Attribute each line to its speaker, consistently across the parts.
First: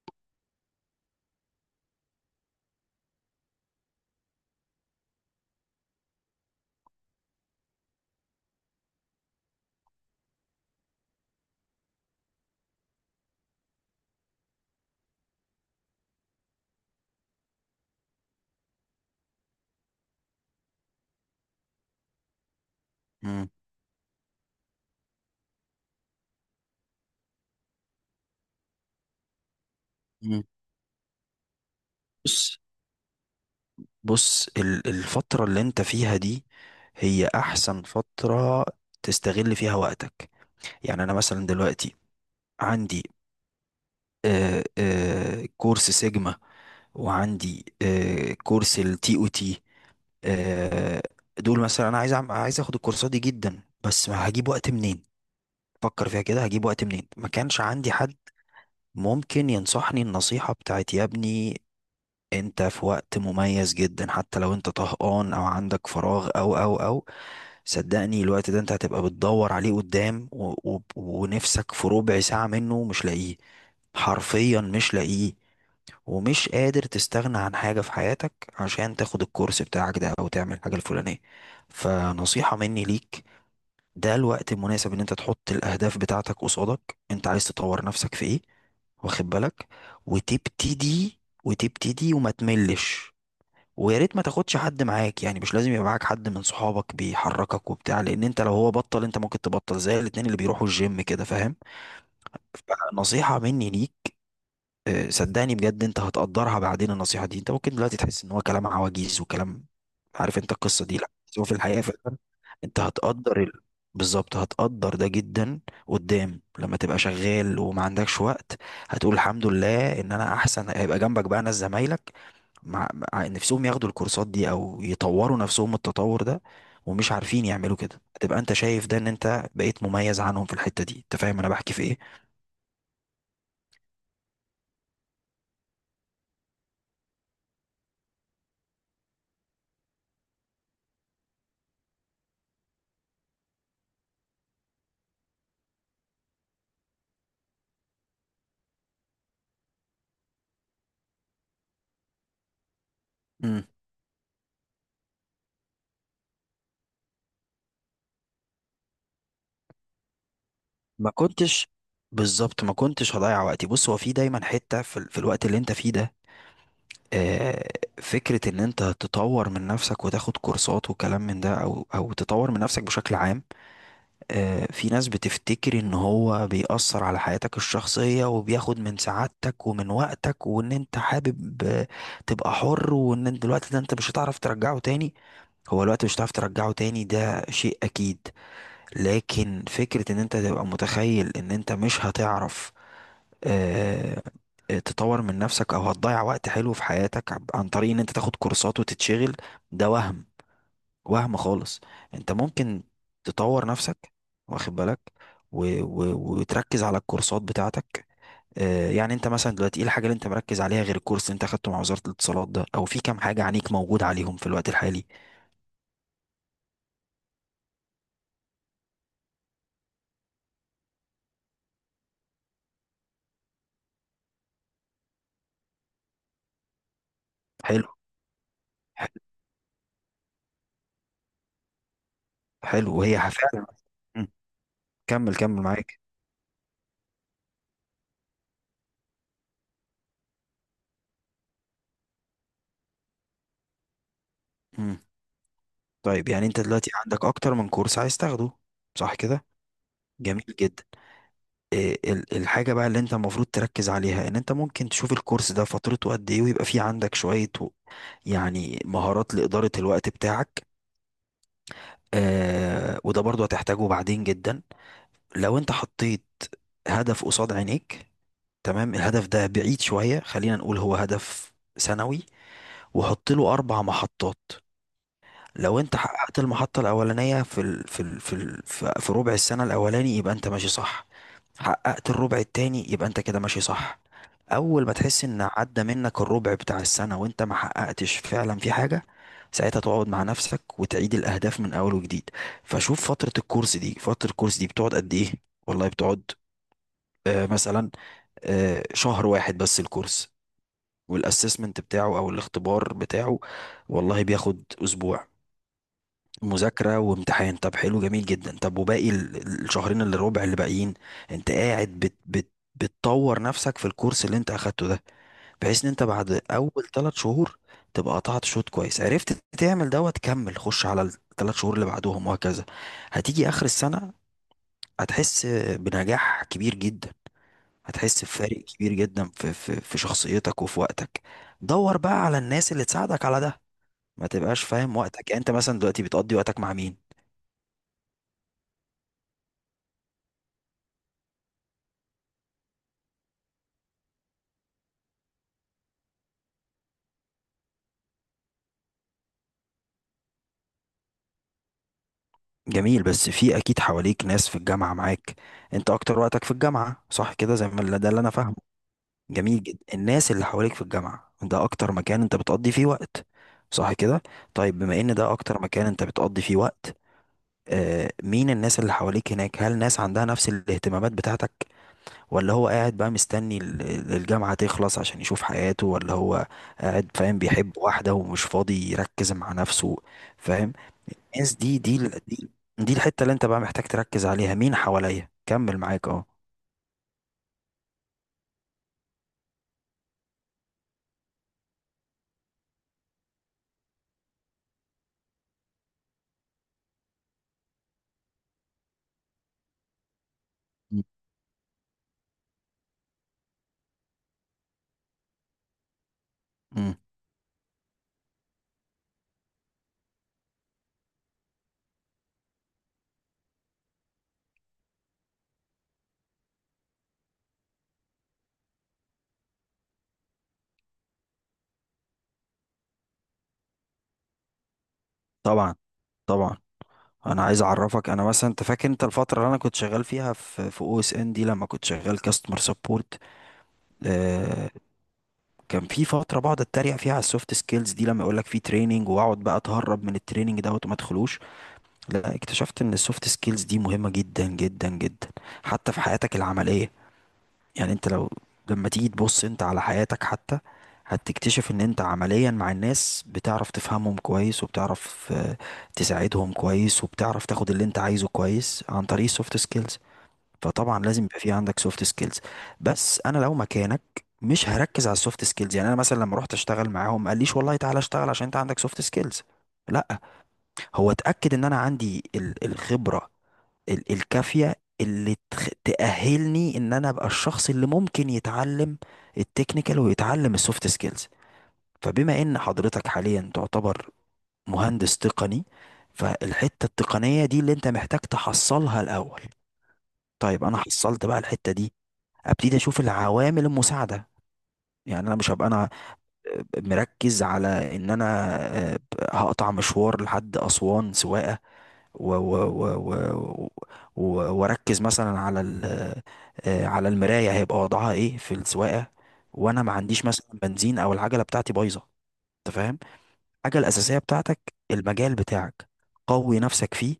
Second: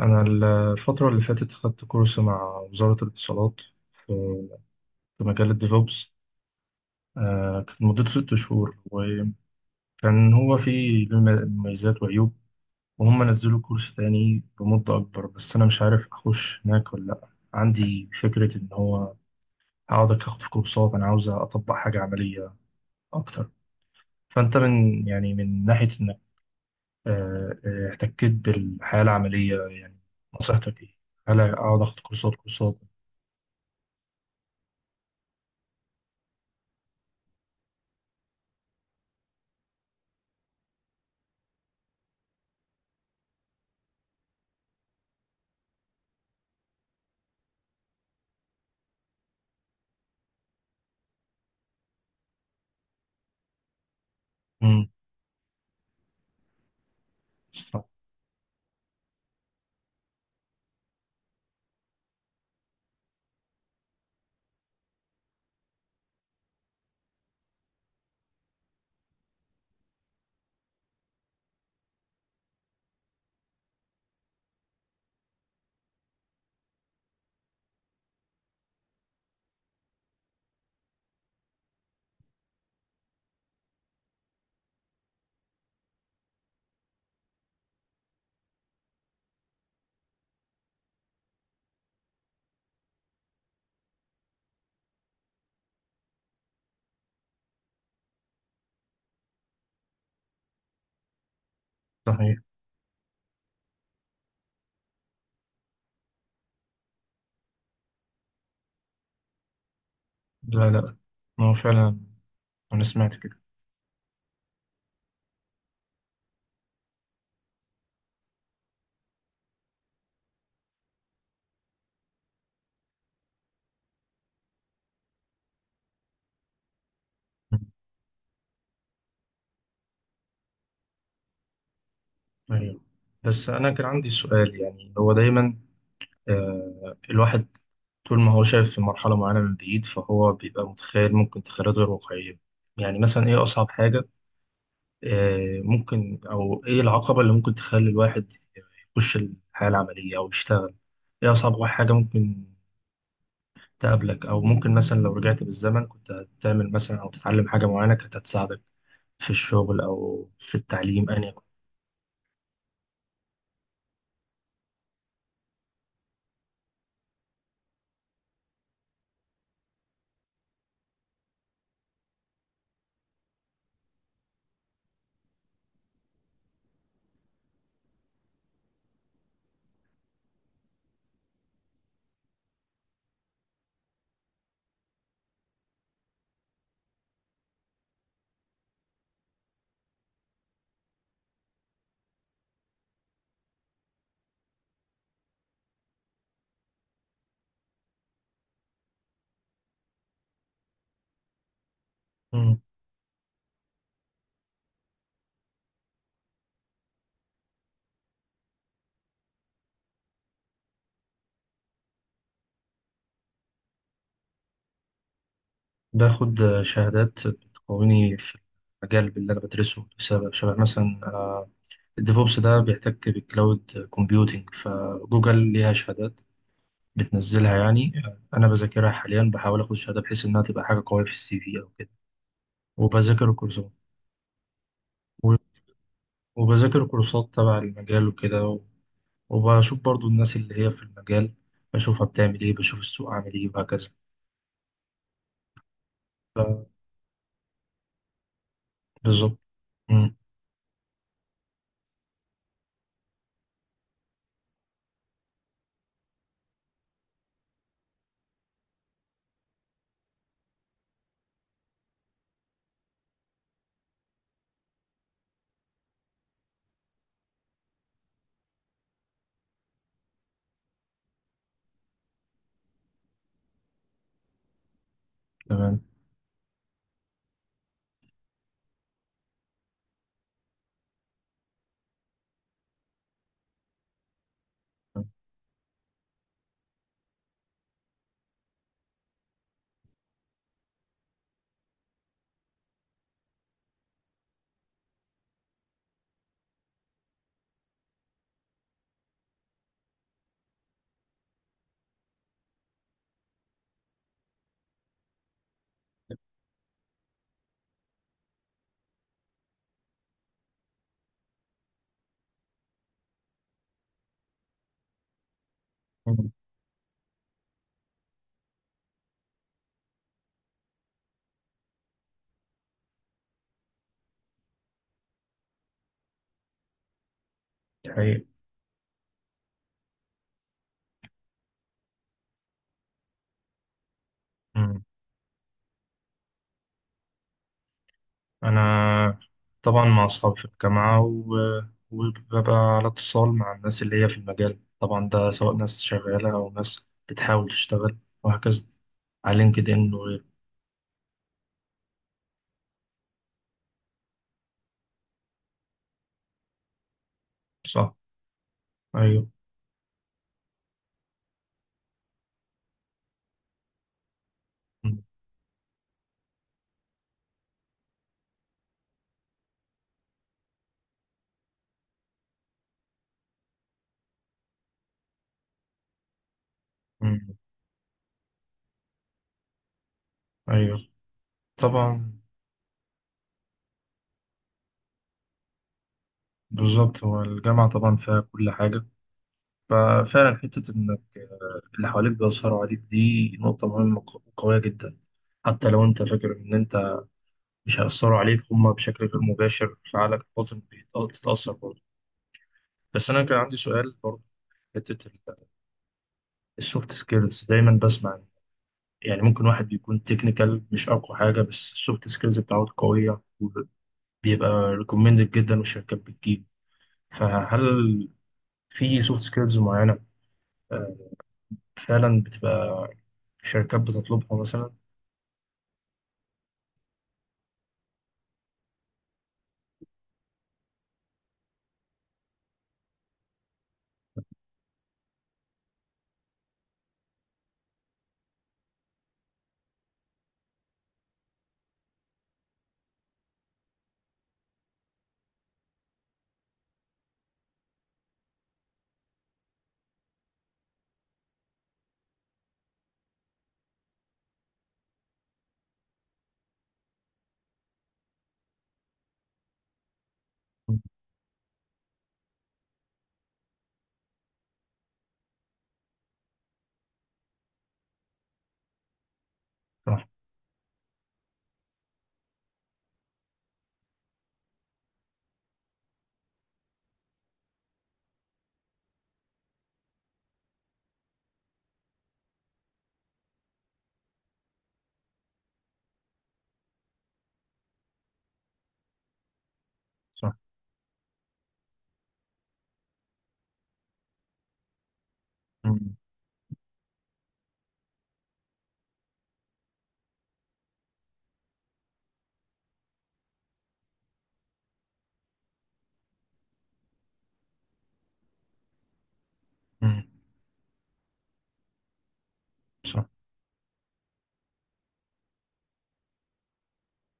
Speaker 1: أنا الفترة اللي فاتت خدت كورس مع وزارة الاتصالات في في مجال الديفوبس. كانت مدته 6 شهور. وكان هو فيه له مميزات وعيوب. وهم نزلوا كورس تاني بمدة أكبر، بس أنا مش عارف أخش هناك ولا لأ. عندي فكرة إن هو هقعد أخد في كورسات. أنا عاوز أطبق حاجة عملية
Speaker 2: مم.
Speaker 1: أكتر. فأنت من، يعني من ناحية إنك احتكيت بالحياة العملية، يعني
Speaker 2: مم.
Speaker 1: نصيحتك إيه؟ هل أقعد أخد كورسات
Speaker 2: بص
Speaker 1: كورسات؟
Speaker 2: بص الفترة اللي انت فيها دي، هي احسن فترة تستغل فيها وقتك. يعني انا مثلا دلوقتي عندي، كورس سيجما، وعندي كورس التي او تي. آه دول مثلا انا عايز عايز اخد الكورسات دي جدا، بس ما هجيب وقت
Speaker 1: مم.
Speaker 2: منين؟ فكر فيها كده، هجيب وقت منين؟ ما كانش عندي حد ممكن ينصحني النصيحة بتاعت: يا ابني، انت في وقت مميز جدا، حتى لو انت طهقان او عندك فراغ او او او صدقني الوقت ده انت هتبقى بتدور عليه قدام، و و ونفسك في ربع ساعة منه مش لاقيه، حرفيا مش لاقيه. ومش قادر تستغنى عن حاجة في حياتك عشان تاخد الكورس بتاعك ده او تعمل الحاجة الفلانية. فنصيحة مني ليك، ده الوقت المناسب ان انت تحط الاهداف بتاعتك قصادك، انت عايز تطور نفسك في ايه. واخد بالك، وتبتدي وتبتدي وما تملش. ويا ريت ما تاخدش حد معاك، يعني مش لازم يبقى معاك حد من صحابك بيحركك وبتاع، لان انت لو هو بطل انت ممكن تبطل، زي الاتنين اللي بيروحوا الجيم، كده فاهم.
Speaker 1: صحيح.
Speaker 2: فنصيحة مني ليك، صدقني بجد انت هتقدرها بعدين، النصيحة دي انت ممكن دلوقتي تحس ان هو كلام عواجيز وكلام، عارف انت
Speaker 1: لا
Speaker 2: القصة
Speaker 1: لا.
Speaker 2: دي، لا بس هو
Speaker 1: ما
Speaker 2: في
Speaker 1: هو
Speaker 2: الحقيقة
Speaker 1: فعلا.
Speaker 2: فعلا، انت
Speaker 1: أنا سمعت كده.
Speaker 2: هتقدر بالظبط هتقدر ده جدا قدام، لما تبقى شغال وما عندكش وقت هتقول الحمد لله ان انا احسن. هيبقى جنبك بقى ناس زمايلك مع نفسهم ياخدوا الكورسات دي او يطوروا نفسهم التطور ده، ومش عارفين يعملوا كده، هتبقى انت شايف ده ان انت بقيت مميز عنهم في الحتة دي. انت فاهم انا بحكي في ايه؟
Speaker 1: أيوه. بس أنا كان عندي سؤال. يعني هو دايما، الواحد طول ما هو شايف في مرحلة معينة من بعيد فهو بيبقى متخيل، ممكن تخيلات غير واقعية. يعني مثلا إيه أصعب حاجة، ممكن، أو إيه العقبة اللي ممكن تخلي الواحد يخش الحياة العملية أو يشتغل. إيه أصعب حاجة ممكن
Speaker 2: امم
Speaker 1: تقابلك، او ممكن مثلا لو رجعت بالزمن كنت هتعمل مثلا او تتعلم حاجه معينه كانت هتساعدك في الشغل او في التعليم،
Speaker 2: ما
Speaker 1: ان يكن.
Speaker 2: كنتش، بالظبط ما كنتش هضيع وقتي. بص هو في دايما حتة في الوقت اللي انت فيه ده، آه، فكرة ان انت تطور من نفسك وتاخد كورسات وكلام من ده، او تطور من نفسك بشكل عام. في ناس بتفتكر ان هو بيأثر على حياتك الشخصية وبياخد من سعادتك ومن وقتك، وان انت حابب تبقى حر، وان انت الوقت ده انت مش هتعرف ترجعه تاني. هو الوقت مش هتعرف ترجعه تاني، ده شيء اكيد. لكن فكرة ان انت تبقى متخيل ان انت مش هتعرف آه، تطور من نفسك او هتضيع وقت حلو في حياتك عن طريق ان انت تاخد كورسات وتتشغل، ده وهم، وهم خالص. انت
Speaker 1: مم.
Speaker 2: ممكن تطور نفسك، واخد بالك، و... و... وتركز على الكورسات بتاعتك. يعني انت مثلا دلوقتي ايه الحاجه اللي انت مركز عليها غير الكورس اللي انت اخدته مع وزاره الاتصالات ده؟ او في كام حاجه عنيك موجود عليهم في الوقت الحالي؟
Speaker 1: باخد شهادات بتقويني في المجال اللي انا بدرسه، بسبب شبه مثلا الديفوبس ده بيحتك بالكلاود كومبيوتينج، فجوجل ليها شهادات بتنزلها،
Speaker 2: حلو
Speaker 1: يعني انا بذاكرها
Speaker 2: ح-
Speaker 1: حاليا، بحاول اخد شهاده بحيث انها تبقى حاجه قويه في الـCV او كده.
Speaker 2: حلو وهي
Speaker 1: وبذاكر
Speaker 2: فعلا.
Speaker 1: الكورسات
Speaker 2: مم.
Speaker 1: و-
Speaker 2: كمل كمل معاك.
Speaker 1: وبذاكر كورسات تبع المجال وكده. وبشوف برضو الناس اللي هي في المجال، بشوفها بتعمل ايه، بشوف السوق عامل ايه، وهكذا.
Speaker 2: مم. طيب يعني انت
Speaker 1: ف-
Speaker 2: دلوقتي عندك اكتر من كورس عايز تاخده، صح
Speaker 1: بالظبط.
Speaker 2: كده؟
Speaker 1: مم.
Speaker 2: جميل جدا. إيه الحاجة بقى اللي انت المفروض تركز عليها ان انت ممكن تشوف الكورس ده فترته قد ايه، ويبقى فيه عندك شوية يعني مهارات لإدارة الوقت بتاعك. وده برضو هتحتاجه بعدين جدا. لو انت حطيت هدف قصاد عينيك، تمام. الهدف ده بعيد شوية، خلينا نقول هو هدف سنوي، وحط له أربع محطات. لو
Speaker 1: تمام.
Speaker 2: انت حققت المحطة الأولانية في ال... في ال... في ال... في في ربع السنة الأولاني يبقى انت ماشي صح. حققت الربع التاني يبقى انت كده ماشي صح. أول ما تحس ان عدى منك الربع بتاع السنة وانت ما حققتش فعلا في حاجة، ساعتها تقعد مع نفسك وتعيد الأهداف من أول وجديد. فشوف فترة الكورس دي، فترة الكورس دي بتقعد قد إيه؟ والله بتقعد مثلا شهر واحد بس الكورس، والاسسمنت بتاعه او الاختبار بتاعه والله بياخد اسبوع مذاكرة وامتحان. طب حلو جميل جدا. طب وباقي الشهرين اللي ربع اللي باقيين انت قاعد بت بت بتطور نفسك في الكورس اللي انت اخدته ده، بحيث ان انت
Speaker 1: مم.
Speaker 2: بعد اول ثلاث شهور تبقى قطعت شوط كويس، عرفت تعمل دوت، كمل خش على الثلاث شهور اللي بعدهم وهكذا. هتيجي اخر السنة هتحس بنجاح كبير جدا.
Speaker 1: دي
Speaker 2: هتحس
Speaker 1: حقيقة.
Speaker 2: بفارق كبير جدا في شخصيتك وفي وقتك. دور بقى على الناس اللي تساعدك على ده. ما تبقاش
Speaker 1: مم.
Speaker 2: فاهم وقتك، يعني انت مثلا دلوقتي بتقضي وقتك مع مين؟
Speaker 1: أنا طبعا مع أصحابي في الجامعة وببقى على اتصال مع الناس اللي هي في المجال، طبعا ده سواء ناس شغالة أو ناس بتحاول تشتغل وهكذا، على لينكد إن وغيره.
Speaker 2: جميل، بس في اكيد حواليك ناس في الجامعة معاك. انت اكتر وقتك في الجامعة صح كده، زي ما
Speaker 1: صح.
Speaker 2: ده اللي انا فاهمه.
Speaker 1: أيوه.
Speaker 2: جميل جدا. الناس اللي حواليك في الجامعة ده اكتر مكان انت بتقضي فيه وقت، صح كده؟ طيب
Speaker 1: مم.
Speaker 2: بما ان ده اكتر مكان انت بتقضي فيه وقت، مين الناس اللي حواليك هناك؟ هل ناس عندها نفس الاهتمامات بتاعتك، ولا هو قاعد بقى مستني الجامعة تخلص عشان يشوف حياته، ولا هو قاعد
Speaker 1: مم.
Speaker 2: فاهم بيحب واحدة ومش فاضي يركز مع نفسه. فاهم؟
Speaker 1: أيوه.
Speaker 2: الناس دي،
Speaker 1: طبعا.
Speaker 2: دي الحتة اللي انت بقى محتاج تركز عليها، مين حواليا. كمل معاك. اه
Speaker 1: بالظبط. هو الجامعة طبعا فيها كل حاجة. ففعلا حتة إنك اللي حواليك بيأثروا عليك، دي نقطة مهمة وقوية جدا. حتى لو أنت فاكر إن أنت مش هيأثروا عليك، هما بشكل غير مباشر فعلك الباطن
Speaker 2: م-
Speaker 1: بيتأثر برضه. بس أنا كان عندي سؤال برضه. في حتة السوفت
Speaker 2: م.
Speaker 1: سكيلز، دايما بسمع. يعني ممكن واحد بيكون تكنيكال مش أقوى حاجة، بس السوفت سكيلز بتاعته قوية، وبيبقى ريكومندد جدا، والشركات بتجيب. فهل في سوفت سكيلز معينة آه، فعلا بتبقى شركات بتطلبها مثلا؟
Speaker 2: طبعا طبعا. انا عايز اعرفك، انا مثلا انت فاكر انت الفترة اللي انا كنت شغال فيها في او اس ان دي، لما كنت شغال كاستمر سبورت، آه كان في فترة بقعد اتريق فيها على السوفت سكيلز دي، لما يقول لك في تريننج واقعد بقى اتهرب من التريننج دوت وما ادخلوش. لا، اكتشفت ان السوفت سكيلز دي مهمة جدا جدا جدا، حتى في حياتك العملية. يعني انت لو لما تيجي تبص انت على حياتك حتى هتكتشف ان انت عمليا مع الناس بتعرف تفهمهم كويس، وبتعرف تساعدهم كويس، وبتعرف تاخد اللي انت عايزه كويس عن طريق السوفت سكيلز. فطبعا لازم يبقى في عندك سوفت سكيلز. بس انا لو مكانك مش هركز على السوفت سكيلز. يعني انا مثلا لما رحت اشتغل معاهم ما قاليش والله تعالى اشتغل عشان انت عندك سوفت سكيلز،
Speaker 1: صح.
Speaker 2: لا، هو اتاكد ان انا عندي الخبره الكافية اللي تأهلني ان انا ابقى الشخص اللي ممكن يتعلم التكنيكال ويتعلم السوفت سكيلز. فبما ان حضرتك حاليا تعتبر مهندس تقني، فالحتة التقنية دي اللي انت محتاج تحصلها الاول.
Speaker 1: صح.
Speaker 2: طيب انا حصلت بقى الحتة دي، ابتدي اشوف العوامل المساعدة. يعني انا مش هبقى انا
Speaker 1: مم.
Speaker 2: مركز على ان انا آه، هقطع مشوار لحد اسوان سواقة و و و و واركز مثلا على ال آه، على المرايه هيبقى وضعها ايه في السواقه، وانا ما
Speaker 1: مم.
Speaker 2: عنديش مثلا بنزين او العجله بتاعتي بايظه. انت فاهم؟
Speaker 1: صح.
Speaker 2: الحاجه الاساسيه بتاعتك المجال بتاعك، قوي نفسك فيه.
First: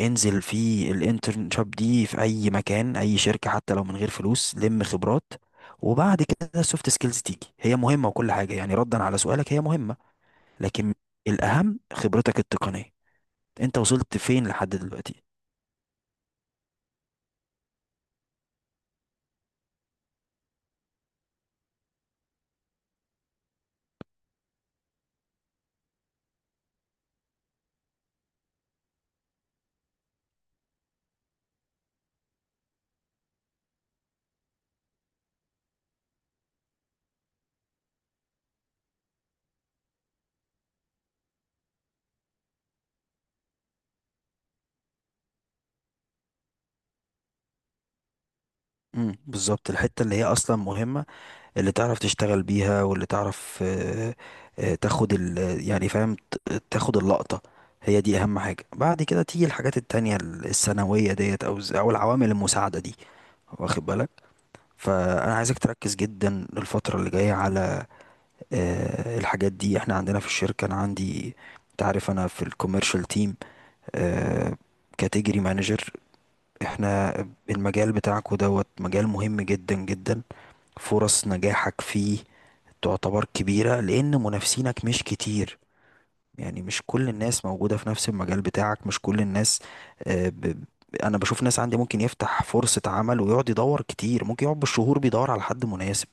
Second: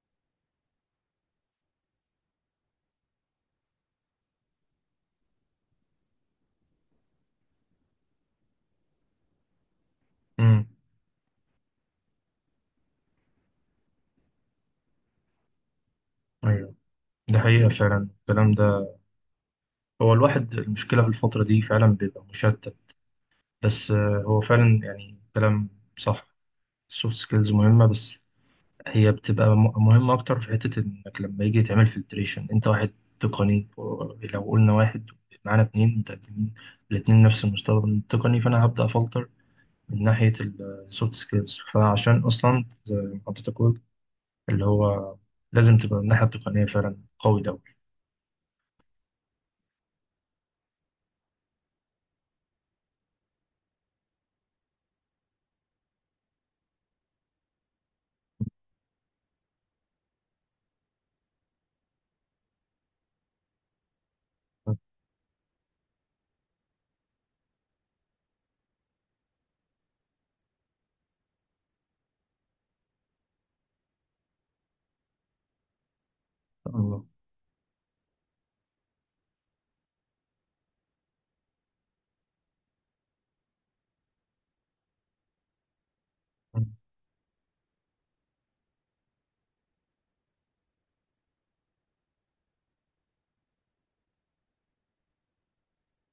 Speaker 2: انزل في الانترنشاب دي في اي مكان اي شركه، حتى لو من غير فلوس، لم خبرات. وبعد كده السوفت سكيلز تيجي، هي مهمه وكل حاجه، يعني ردا على سؤالك هي مهمه،
Speaker 1: مم.
Speaker 2: لكن الاهم خبرتك التقنيه، انت وصلت فين لحد دلوقتي.
Speaker 1: ايوه. ده حقيقة فعلا الكلام ده. هو الواحد، المشكلة في الفترة دي فعلا بيبقى مشتت. بس هو فعلا يعني كلام صح. السوفت سكيلز مهمة، بس هي بتبقى مهمة أكتر في حتة إنك لما يجي تعمل فلتريشن أنت واحد تقني، لو قلنا واحد معانا 2 متقدمين، الاتنين نفس المستوى التقني، فأنا هبدأ أفلتر من ناحية السوفت سكيلز. فعشان أصلا زي ما حضرتك قلت، اللي هو لازم تبقى من الناحية التقنية فعلا قوي ده.
Speaker 2: امم، بالظبط الحتة اللي هي أصلا مهمة، اللي تعرف تشتغل بيها واللي تعرف تاخد يعني فاهم تاخد اللقطة. هي دي أهم حاجة، بعد كده تيجي الحاجات التانية الثانوية ديت أو العوامل المساعدة دي. واخد بالك. فأنا عايزك تركز جدا الفترة اللي جاية على الحاجات دي. احنا عندنا في الشركة أنا عندي، تعرف أنا في الكوميرشال تيم كاتيجري مانجر،
Speaker 1: الله.
Speaker 2: احنا المجال بتاعكو دوت مجال مهم جدا جدا. فرص نجاحك فيه تعتبر كبيرة لأن منافسينك مش كتير، يعني
Speaker 1: أمم.
Speaker 2: مش كل الناس موجودة في نفس المجال بتاعك، مش كل الناس، آه، ب... أنا بشوف ناس عندي ممكن يفتح فرصة عمل ويقعد يدور كتير، ممكن يقعد بالشهور بيدور على حد مناسب،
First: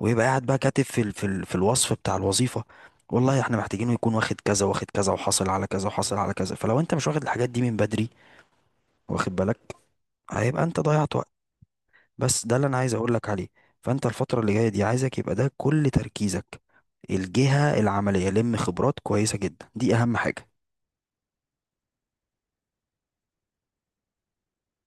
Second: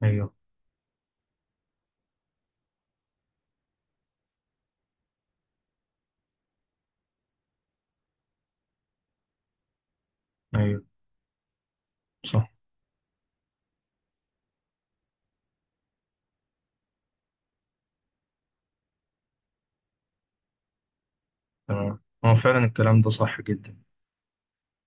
Speaker 2: ويبقى
Speaker 1: أيوه.
Speaker 2: قاعد بقى كاتب في الوصف بتاع الوظيفة، والله احنا محتاجينه يكون واخد كذا واخد كذا وحاصل على كذا وحاصل على كذا. فلو انت مش واخد الحاجات دي من بدري، واخد بالك، هيبقى انت
Speaker 1: أيوه.
Speaker 2: ضيعت وقت. بس
Speaker 1: صح.
Speaker 2: ده اللي انا عايز اقول لك عليه. فانت الفتره اللي جايه دي عايزك يبقى ده كل تركيزك، الجهه العمليه لم خبرات كويسه جدا، دي اهم حاجه.
Speaker 1: تمام. هو فعلا الكلام ده صح جدا.